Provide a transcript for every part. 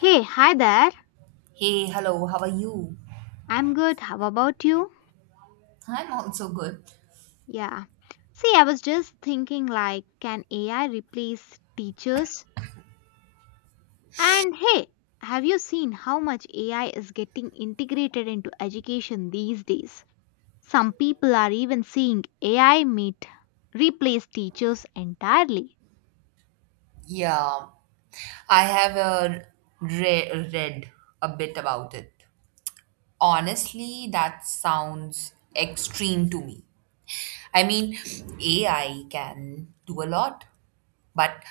Hey, hi there. Hey, hello, how are you? I'm good. How about you? I'm also good. Yeah. See, I was just thinking like, can AI replace teachers? And hey, have you seen how much AI is getting integrated into education these days? Some people are even seeing AI meet replace teachers entirely. Yeah, I have read a bit about it. Honestly, that sounds extreme to me. I mean, AI can do a lot, but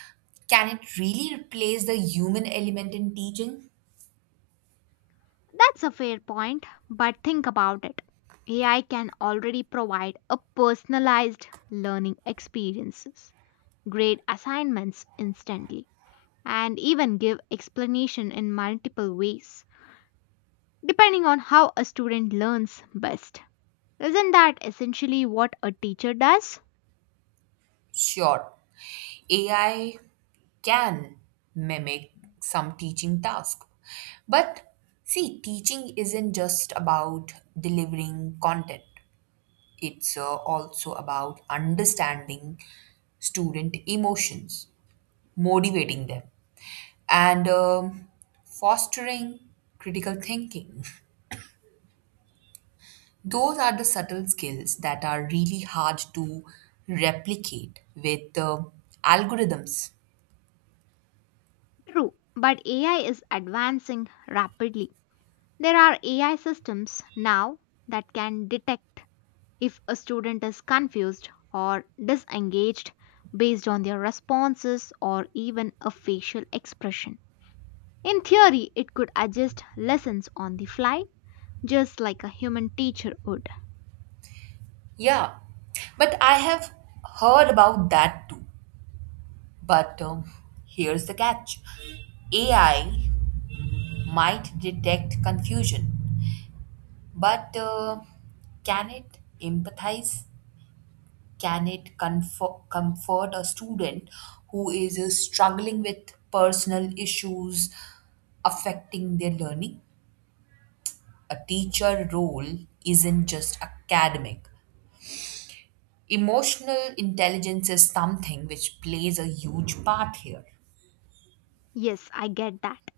can it really replace the human element in teaching? That's a fair point, but think about it. AI can already provide a personalized learning experiences, grade assignments instantly and even give explanation in multiple ways depending on how a student learns best. Isn't that essentially what a teacher does? Sure, AI can mimic some teaching task, but see, teaching isn't just about delivering content. It's also about understanding student emotions, motivating them, and fostering critical thinking. Those are the subtle skills that are really hard to replicate with algorithms. True, but AI is advancing rapidly. There are AI systems now that can detect if a student is confused or disengaged based on their responses or even a facial expression. In theory, it could adjust lessons on the fly, just like a human teacher would. Yeah, but I have heard about that too. But here's the catch. AI might detect confusion, but can it empathize? Can it comfort a student who is struggling with personal issues affecting their learning? A teacher role isn't just academic. Emotional intelligence is something which plays a huge part here. Yes, I get that.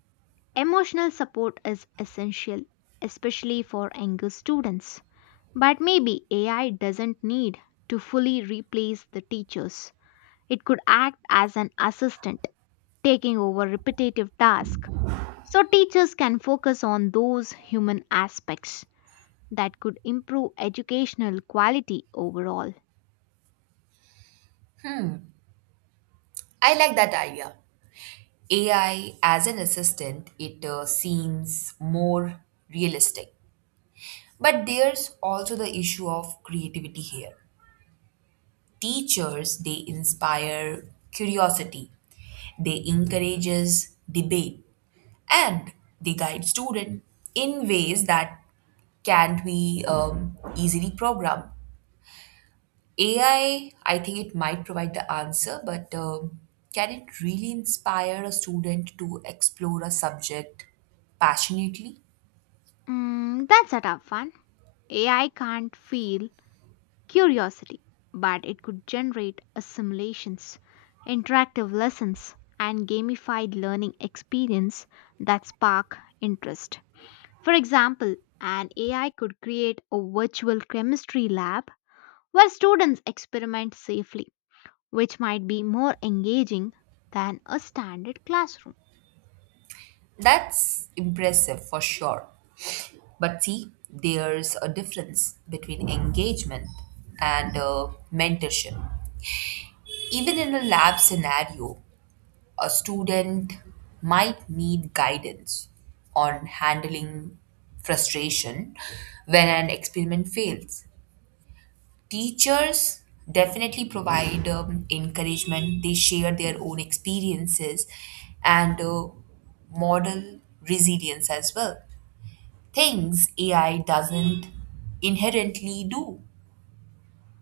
Emotional support is essential, especially for younger students. But maybe AI doesn't need to fully replace the teachers. It could act as an assistant, taking over repetitive tasks. So teachers can focus on those human aspects that could improve educational quality overall. I like that idea. AI as an assistant, it seems more realistic. But there's also the issue of creativity here. Teachers, they inspire curiosity, they encourages debate, and they guide students in ways that can't be easily programmed. AI, I think it might provide the answer, but can it really inspire a student to explore a subject passionately? That's a tough one. AI can't feel curiosity, but it could generate a simulations, interactive lessons, and gamified learning experience that spark interest. For example, an AI could create a virtual chemistry lab where students experiment safely, which might be more engaging than a standard classroom. That's impressive for sure. But see, there's a difference between engagement and mentorship. Even in a lab scenario, a student might need guidance on handling frustration when an experiment fails. Teachers definitely provide encouragement, they share their own experiences and model resilience as well. Things AI doesn't inherently do.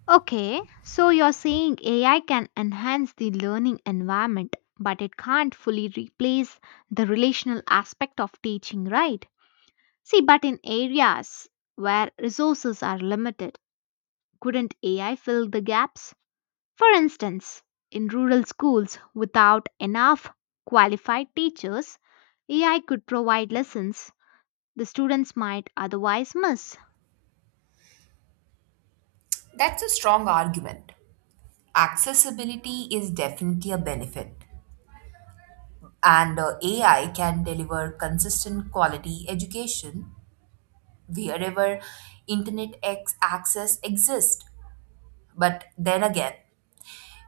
Okay, so you're saying AI can enhance the learning environment, but it can't fully replace the relational aspect of teaching, right? See, but in areas where resources are limited, couldn't AI fill the gaps? For instance, in rural schools without enough qualified teachers, AI could provide lessons the students might otherwise miss. That's a strong argument. Accessibility is definitely a benefit, and AI can deliver consistent quality education wherever internet access exists. But then again,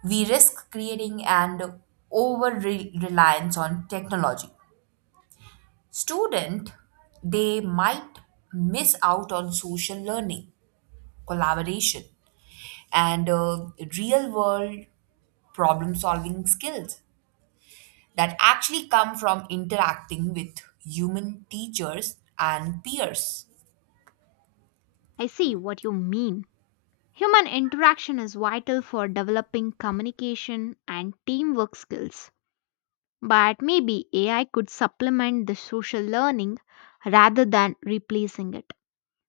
we risk creating an over reliance on technology. Student, they might miss out on social learning, collaboration, and real world problem solving skills that actually come from interacting with human teachers and peers. I see what you mean. Human interaction is vital for developing communication and teamwork skills. But maybe AI could supplement the social learning rather than replacing it.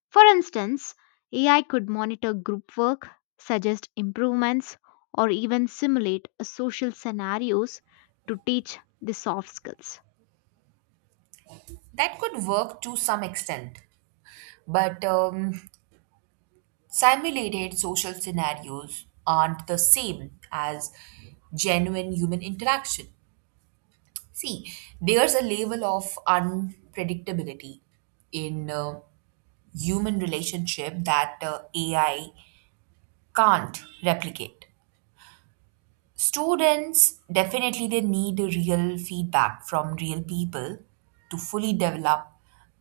For instance, AI could monitor group work, suggest improvements, or even simulate a social scenarios to teach the soft skills. That could work to some extent, but simulated social scenarios aren't the same as genuine human interaction. See, there's a level of unpredictability in human relationship that AI can't replicate. Students definitely they need real feedback from real people to fully develop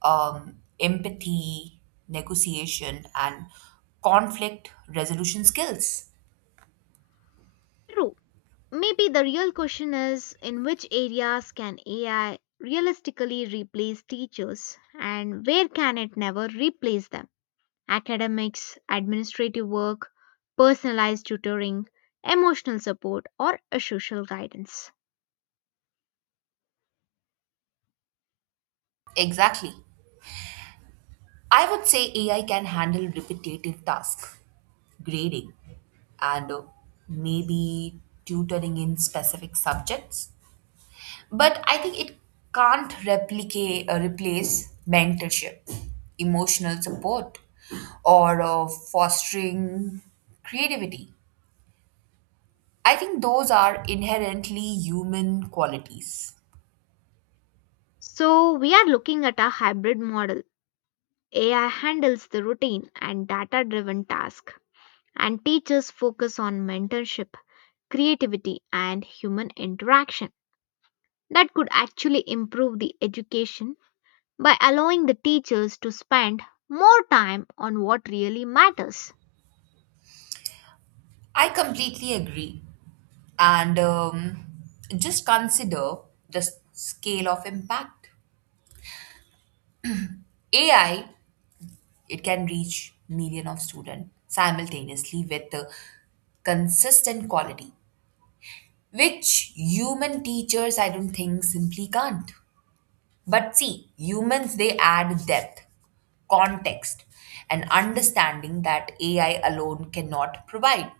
empathy, negotiation, and conflict resolution skills. True, maybe the real question is in which areas can AI realistically replace teachers and where can it never replace them? Academics, administrative work, personalized tutoring, emotional support, or a social guidance. Exactly. I would say AI can handle repetitive tasks, grading, and maybe tutoring in specific subjects. But I think it can't replicate replace mentorship, emotional support, or fostering creativity. I think those are inherently human qualities. So, we are looking at a hybrid model. AI handles the routine and data driven task, and teachers focus on mentorship, creativity, and human interaction. That could actually improve the education by allowing the teachers to spend more time on what really matters. I completely agree, and just consider the scale of impact. AI, it can reach million of students simultaneously with consistent quality, which human teachers, I don't think, simply can't. But see, humans, they add depth, context, and understanding that AI alone cannot provide.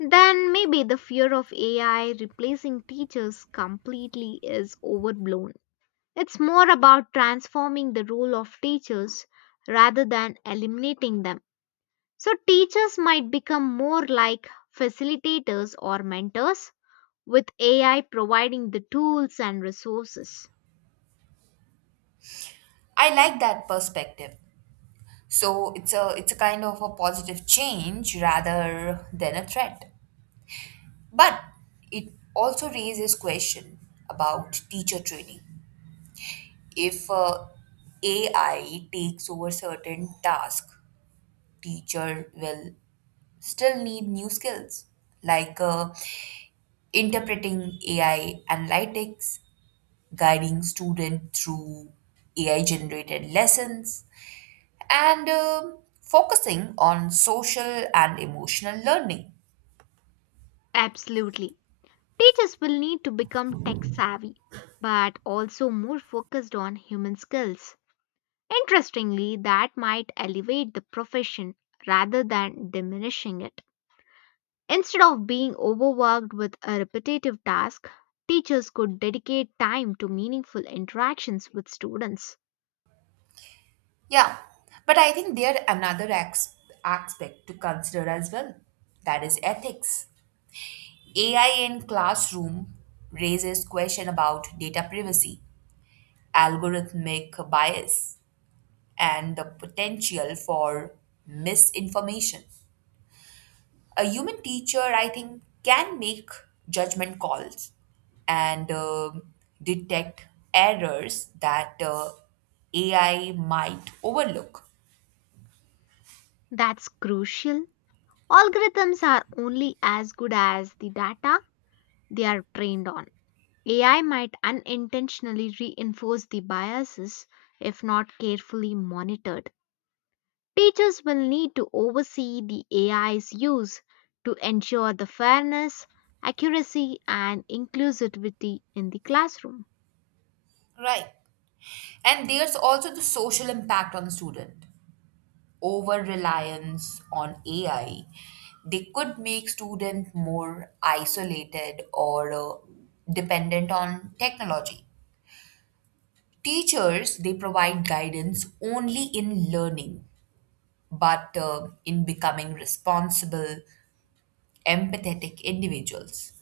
Then maybe the fear of AI replacing teachers completely is overblown. It's more about transforming the role of teachers rather than eliminating them. So, teachers might become more like facilitators or mentors, with AI providing the tools and resources. I like that perspective. So it's a kind of a positive change rather than a threat. But it also raises question about teacher training. If AI takes over certain tasks, teacher will still need new skills like interpreting AI analytics, guiding student through AI generated lessons, and focusing on social and emotional learning. Absolutely. Teachers will need to become tech savvy, but also more focused on human skills. Interestingly, that might elevate the profession rather than diminishing it. Instead of being overworked with a repetitive task, teachers could dedicate time to meaningful interactions with students. Yeah, but I think there another aspect to consider as well. That is ethics. AI in classroom raises question about data privacy, algorithmic bias, and the potential for misinformation. A human teacher, I think, can make judgment calls and detect errors that AI might overlook. That's crucial. Algorithms are only as good as the data they are trained on. AI might unintentionally reinforce the biases if not carefully monitored. Teachers will need to oversee the AI's use to ensure the fairness, accuracy, and inclusivity in the classroom. Right. And there's also the social impact on the student. Over reliance on AI, they could make students more isolated or dependent on technology. Teachers, they provide guidance only in learning, but in becoming responsible, empathetic individuals.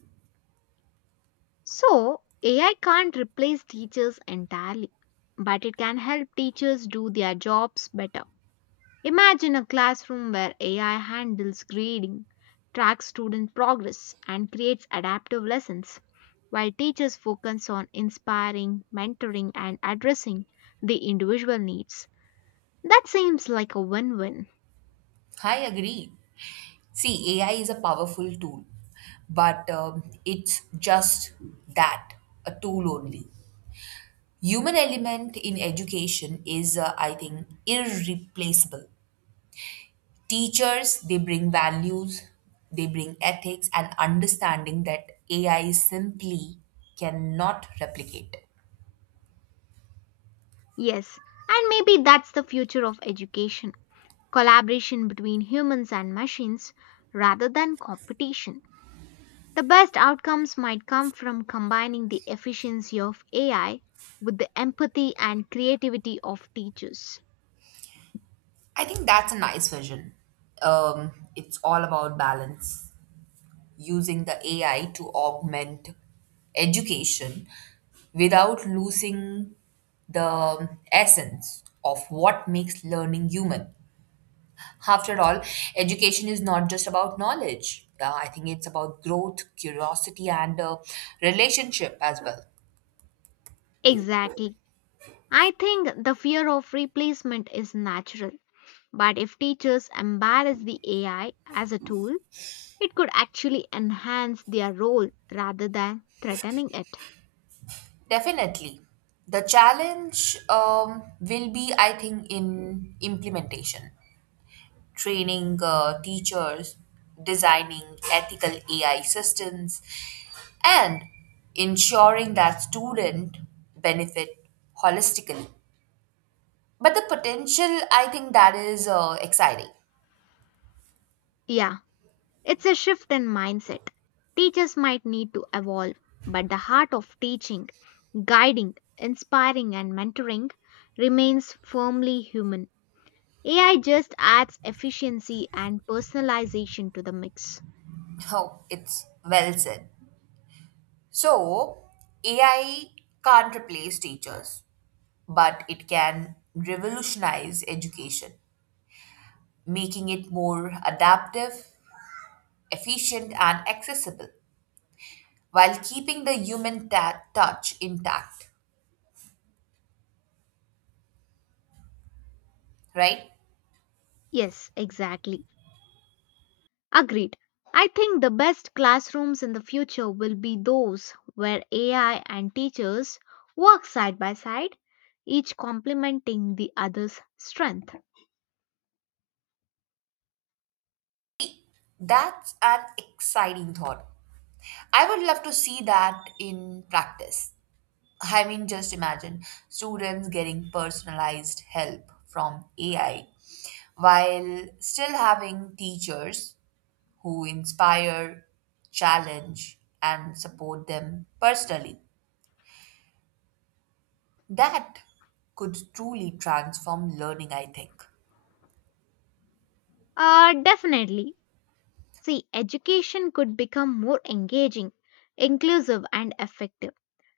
So, AI can't replace teachers entirely, but it can help teachers do their jobs better. Imagine a classroom where AI handles grading, tracks student progress, and creates adaptive lessons, while teachers focus on inspiring, mentoring, and addressing the individual needs. That seems like a win win. I agree. See, AI is a powerful tool, but it's just that a tool only. Human element in education is , I think, irreplaceable. Teachers, they bring values, they bring ethics and understanding that AI simply cannot replicate. Yes, and maybe that's the future of education collaboration between humans and machines rather than competition. The best outcomes might come from combining the efficiency of AI with the empathy and creativity of teachers. I think that's a nice vision. It's all about balance, using the AI to augment education without losing the essence of what makes learning human. After all, education is not just about knowledge. I think it's about growth, curiosity, and relationship as well. Exactly. I think the fear of replacement is natural, but if teachers embrace the AI as a tool, it could actually enhance their role rather than threatening it. Definitely. The challenge, will be, I think, in implementation, training teachers, designing ethical AI systems, and ensuring that student benefit holistically. But the potential, I think, that is exciting. Yeah, it's a shift in mindset. Teachers might need to evolve, but the heart of teaching guiding, inspiring, and mentoring remains firmly human. AI just adds efficiency and personalization to the mix. Oh, it's well said. So, AI can't replace teachers, but it can revolutionize education, making it more adaptive, efficient, and accessible while keeping the human touch intact, right? Yes, exactly. Agreed. I think the best classrooms in the future will be those where AI and teachers work side by side, each complementing the other's strength. That's an exciting thought. I would love to see that in practice. I mean, just imagine students getting personalized help from AI while still having teachers who inspire, challenge, and support them personally. That could truly transform learning, I think. Definitely. See, education could become more engaging, inclusive, and effective.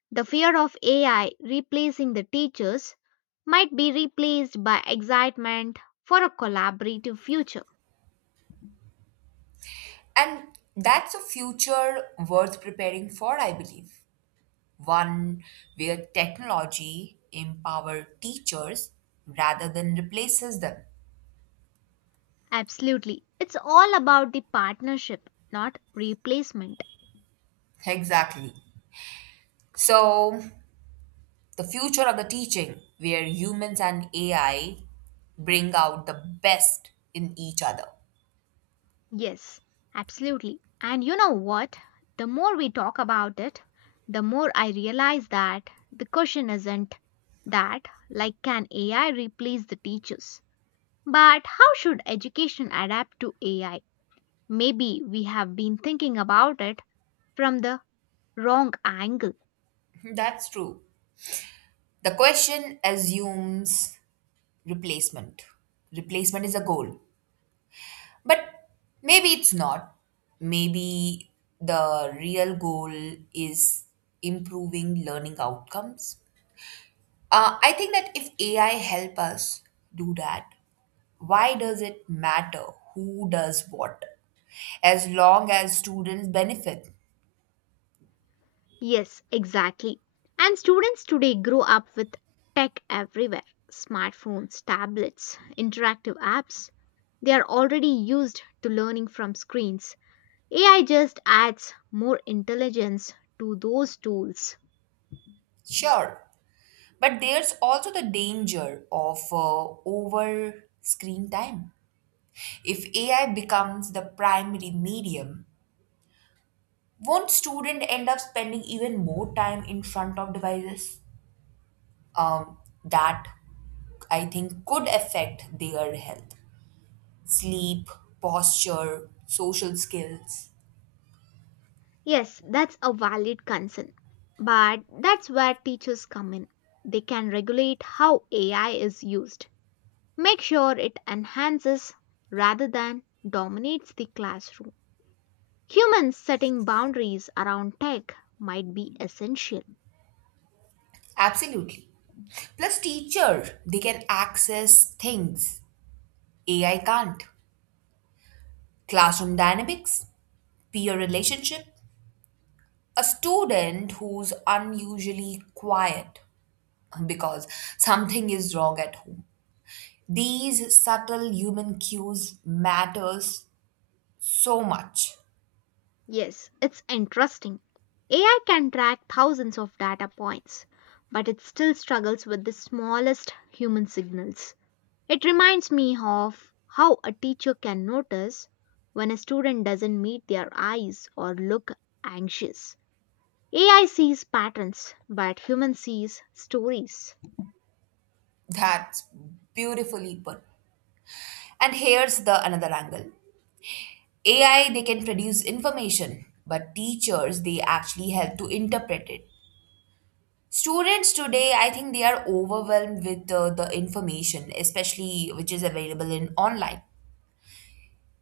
The fear of AI replacing the teachers might be replaced by excitement for a collaborative future. And that's a future worth preparing for, I believe. One where technology empower teachers rather than replaces them. Absolutely. It's all about the partnership, not replacement. Exactly. So, the future of the teaching, where humans and AI bring out the best in each other. Yes, absolutely. And you know what? The more we talk about it, the more I realize that the question isn't that, like, can AI replace the teachers? But how should education adapt to AI? Maybe we have been thinking about it from the wrong angle. That's true. The question assumes replacement. Replacement is a goal. But maybe it's not. Maybe the real goal is improving learning outcomes. I think that if AI help us do that, why does it matter who does what, as long as students benefit? Yes, exactly. And students today grow up with tech everywhere smartphones, tablets, interactive apps. They are already used to learning from screens. AI just adds more intelligence to those tools. Sure, but there's also the danger of over screen time. If AI becomes the primary medium, won't student end up spending even more time in front of devices? Um, that I think could affect their health, sleep, posture, social skills. Yes, that's a valid concern. But that's where teachers come in. They can regulate how AI is used. Make sure it enhances rather than dominates the classroom. Humans setting boundaries around tech might be essential. Absolutely. Plus, teacher, they can access things AI can't: classroom dynamics, peer relationship, a student who's unusually quiet because something is wrong at home. These subtle human cues matters so much. Yes, it's interesting. AI can track thousands of data points, but it still struggles with the smallest human signals. It reminds me of how a teacher can notice when a student doesn't meet their eyes or look anxious. AI sees patterns, but human sees stories. That's beautifully put. And here's the another angle. AI they can produce information, but teachers they actually help to interpret it. Students today, I think they are overwhelmed with the information, especially which is available in online.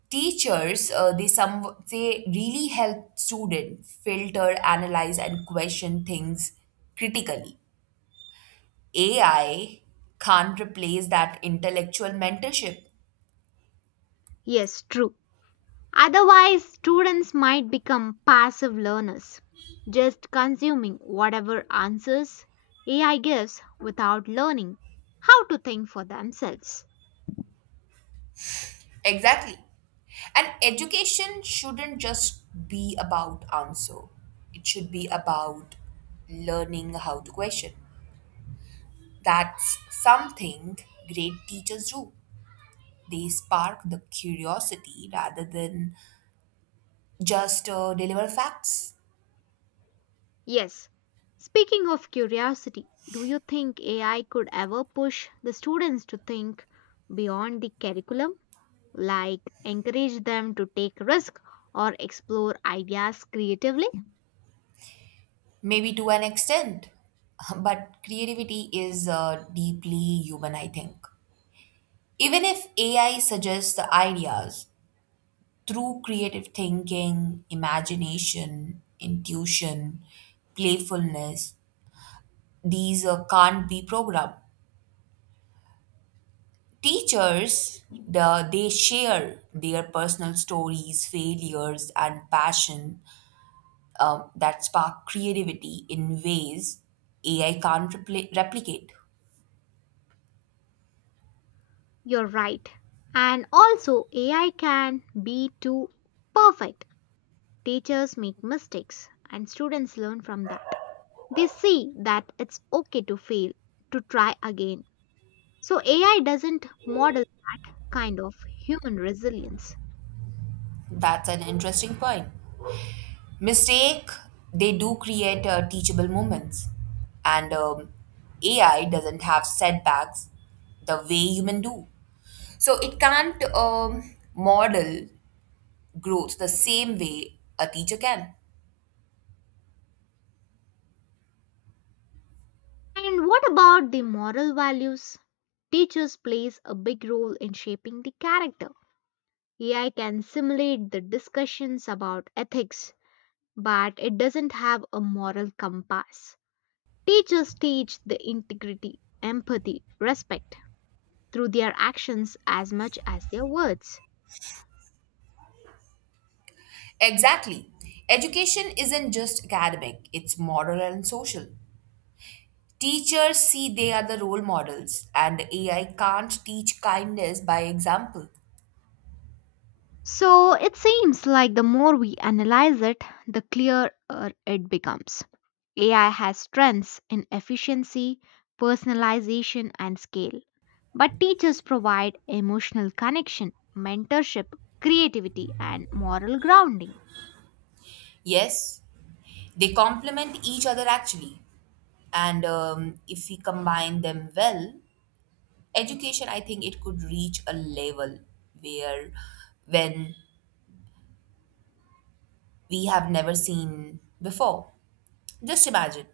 Teachers, they really help students filter, analyze, and question things critically. AI can't replace that intellectual mentorship. Yes, true. Otherwise, students might become passive learners, just consuming whatever answers AI gives without learning how to think for themselves. Exactly. And education shouldn't just be about answer, it should be about learning how to question. That's something great teachers do. They spark the curiosity rather than just deliver facts. Yes, speaking of curiosity, do you think AI could ever push the students to think beyond the curriculum, like encourage them to take risk or explore ideas creatively? Maybe to an extent, but creativity is deeply human, I think. Even if AI suggests the ideas, through creative thinking, imagination, intuition, playfulness, these can't be programmed. Teachers, they share their personal stories, failures, and passion, that spark creativity in ways AI can't replicate. You're right. And also, AI can be too perfect. Teachers make mistakes, and students learn from that. They see that it's okay to fail, to try again. So, AI doesn't model that kind of human resilience. That's an interesting point. Mistake, they do create teachable moments. And AI doesn't have setbacks the way human do. So it can't model growth the same way a teacher can. And what about the moral values? Teachers plays a big role in shaping the character. AI can simulate the discussions about ethics, but it doesn't have a moral compass. Teachers teach the integrity, empathy, respect through their actions as much as their words. Exactly. Education isn't just academic, it's moral and social. Teachers see they are the role models, and AI can't teach kindness by example. So it seems like the more we analyze it, the clearer it becomes. AI has strengths in efficiency, personalization, and scale. But teachers provide emotional connection, mentorship, creativity, and moral grounding. Yes, they complement each other actually. And if we combine them well, education, I think it could reach a level where when we have never seen before. Just imagine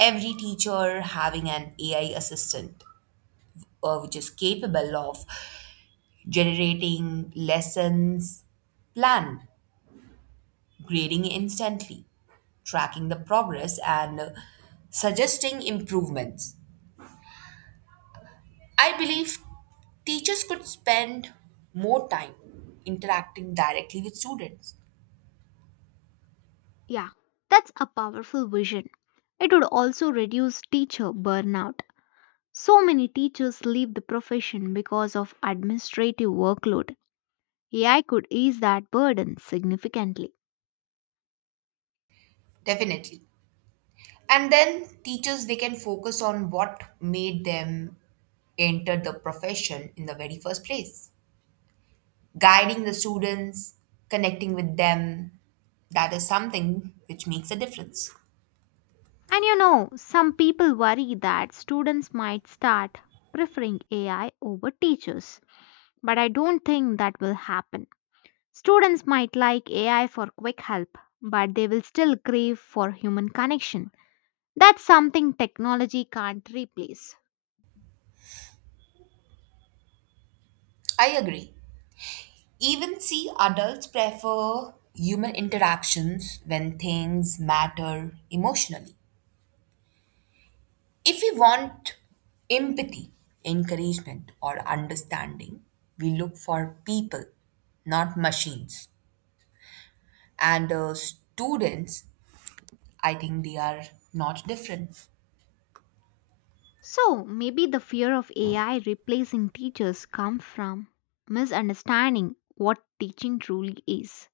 every teacher having an AI assistant, which is capable of generating lessons planned, grading instantly, tracking the progress, and suggesting improvements. I believe teachers could spend more time interacting directly with students. Yeah, that's a powerful vision. It would also reduce teacher burnout. So many teachers leave the profession because of administrative workload. AI could ease that burden significantly. Definitely. And then teachers, they can focus on what made them enter the profession in the very first place. Guiding the students, connecting with them, that is something which makes a difference. And you know, some people worry that students might start preferring AI over teachers. But I don't think that will happen. Students might like AI for quick help, but they will still crave for human connection. That's something technology can't replace. I agree. Even see, adults prefer human interactions when things matter emotionally. If we want empathy, encouragement, or understanding, we look for people, not machines. And students, I think they are not different. So maybe the fear of AI replacing teachers comes from misunderstanding what teaching truly is.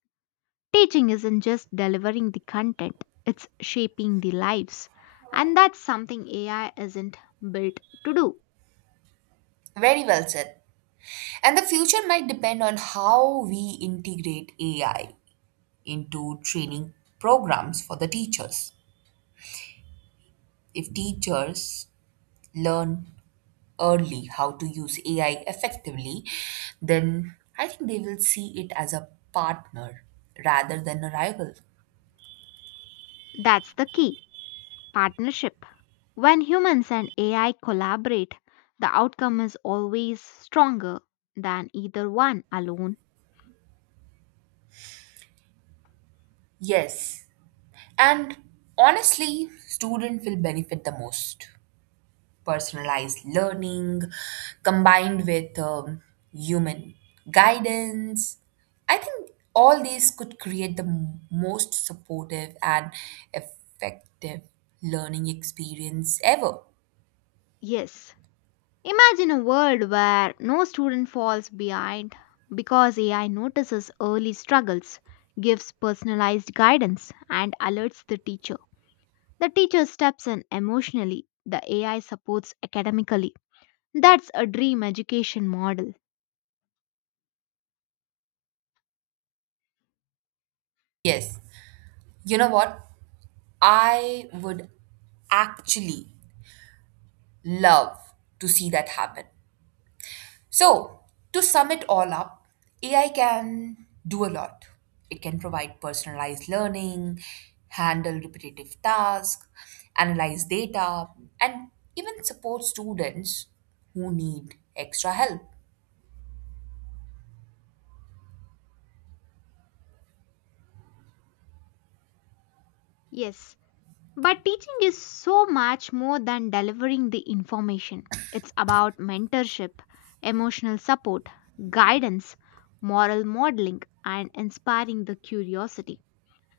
Teaching isn't just delivering the content, it's shaping the lives. And that's something AI isn't built to do. Very well said. And the future might depend on how we integrate AI into training programs for the teachers. If teachers learn early how to use AI effectively, then I think they will see it as a partner rather than a rival. That's the key partnership. When humans and AI collaborate, the outcome is always stronger than either one alone. Yes. And honestly, student will benefit the most. Personalized learning combined with human guidance. I think all these could create the most supportive and effective learning experience ever. Yes. Imagine a world where no student falls behind because AI notices early struggles, gives personalized guidance, and alerts the teacher. The teacher steps in emotionally, the AI supports academically. That's a dream education model. Yes. You know what? I would actually love to see that happen. So, to sum it all up, AI can do a lot. It can provide personalized learning, handle repetitive tasks, analyze data, and even support students who need extra help. Yes, but teaching is so much more than delivering the information. It's about mentorship, emotional support, guidance, moral modeling, and inspiring the curiosity.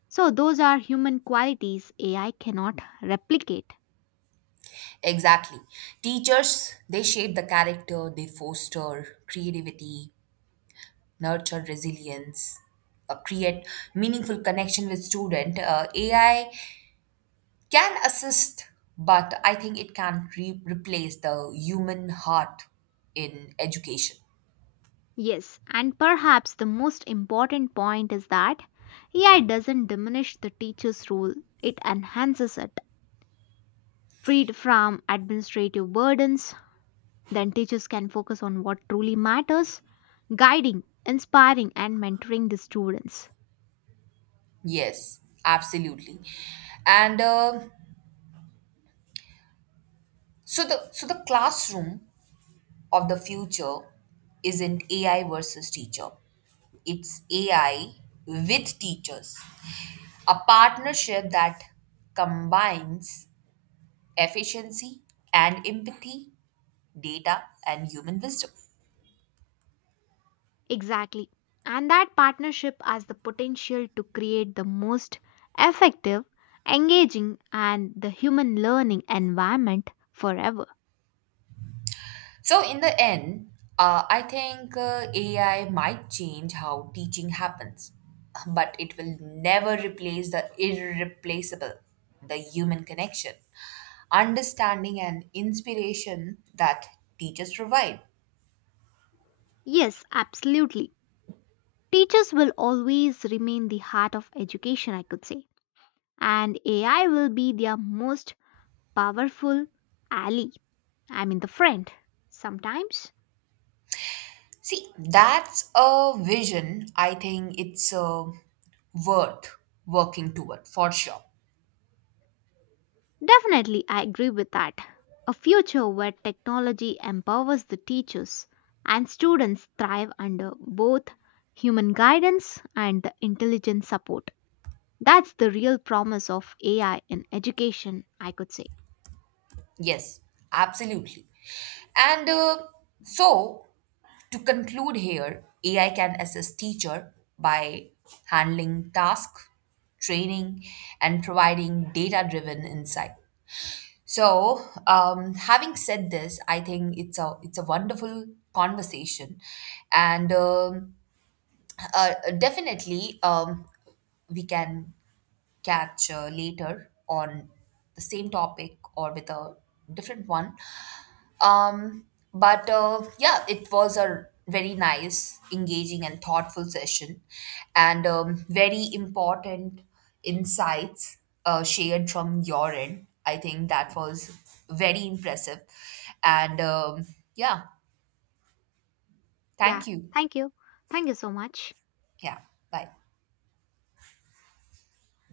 So, those are human qualities AI cannot replicate. Exactly. Teachers, they shape the character, they foster creativity, nurture resilience, create meaningful connection with student. AI can assist, but I think it can't replace the human heart in education. Yes, and perhaps the most important point is that AI doesn't diminish the teacher's role, it enhances it. Freed from administrative burdens, then teachers can focus on what truly matters guiding, inspiring, and mentoring the students. Yes, absolutely. And so the classroom of the future isn't AI versus teacher. It's AI with teachers, a partnership that combines efficiency and empathy, data, and human wisdom. Exactly. And that partnership has the potential to create the most effective, engaging, and the human learning environment forever. So, in the end, I think AI might change how teaching happens, but it will never replace the irreplaceable: the human connection, understanding, and inspiration that teachers provide. Yes, absolutely. Teachers will always remain the heart of education, I could say. And AI will be their most powerful ally. I mean, the friend. Sometimes. See, that's a vision I think it's worth working toward for sure. Definitely, I agree with that. A future where technology empowers the teachers and students thrive under both human guidance and the intelligent support. That's the real promise of AI in education, I could say. Yes, absolutely. And so to conclude here, AI can assist teacher by handling task, training, and providing data-driven insight. So, having said this, I think it's a wonderful conversation, and definitely we can catch later on the same topic or with a different one. Um, but Yeah, it was a very nice, engaging, and thoughtful session, and very important insights shared from your end. I think that was very impressive. And yeah, Yeah, thank you. thank you. Thank you so much. Yeah, bye.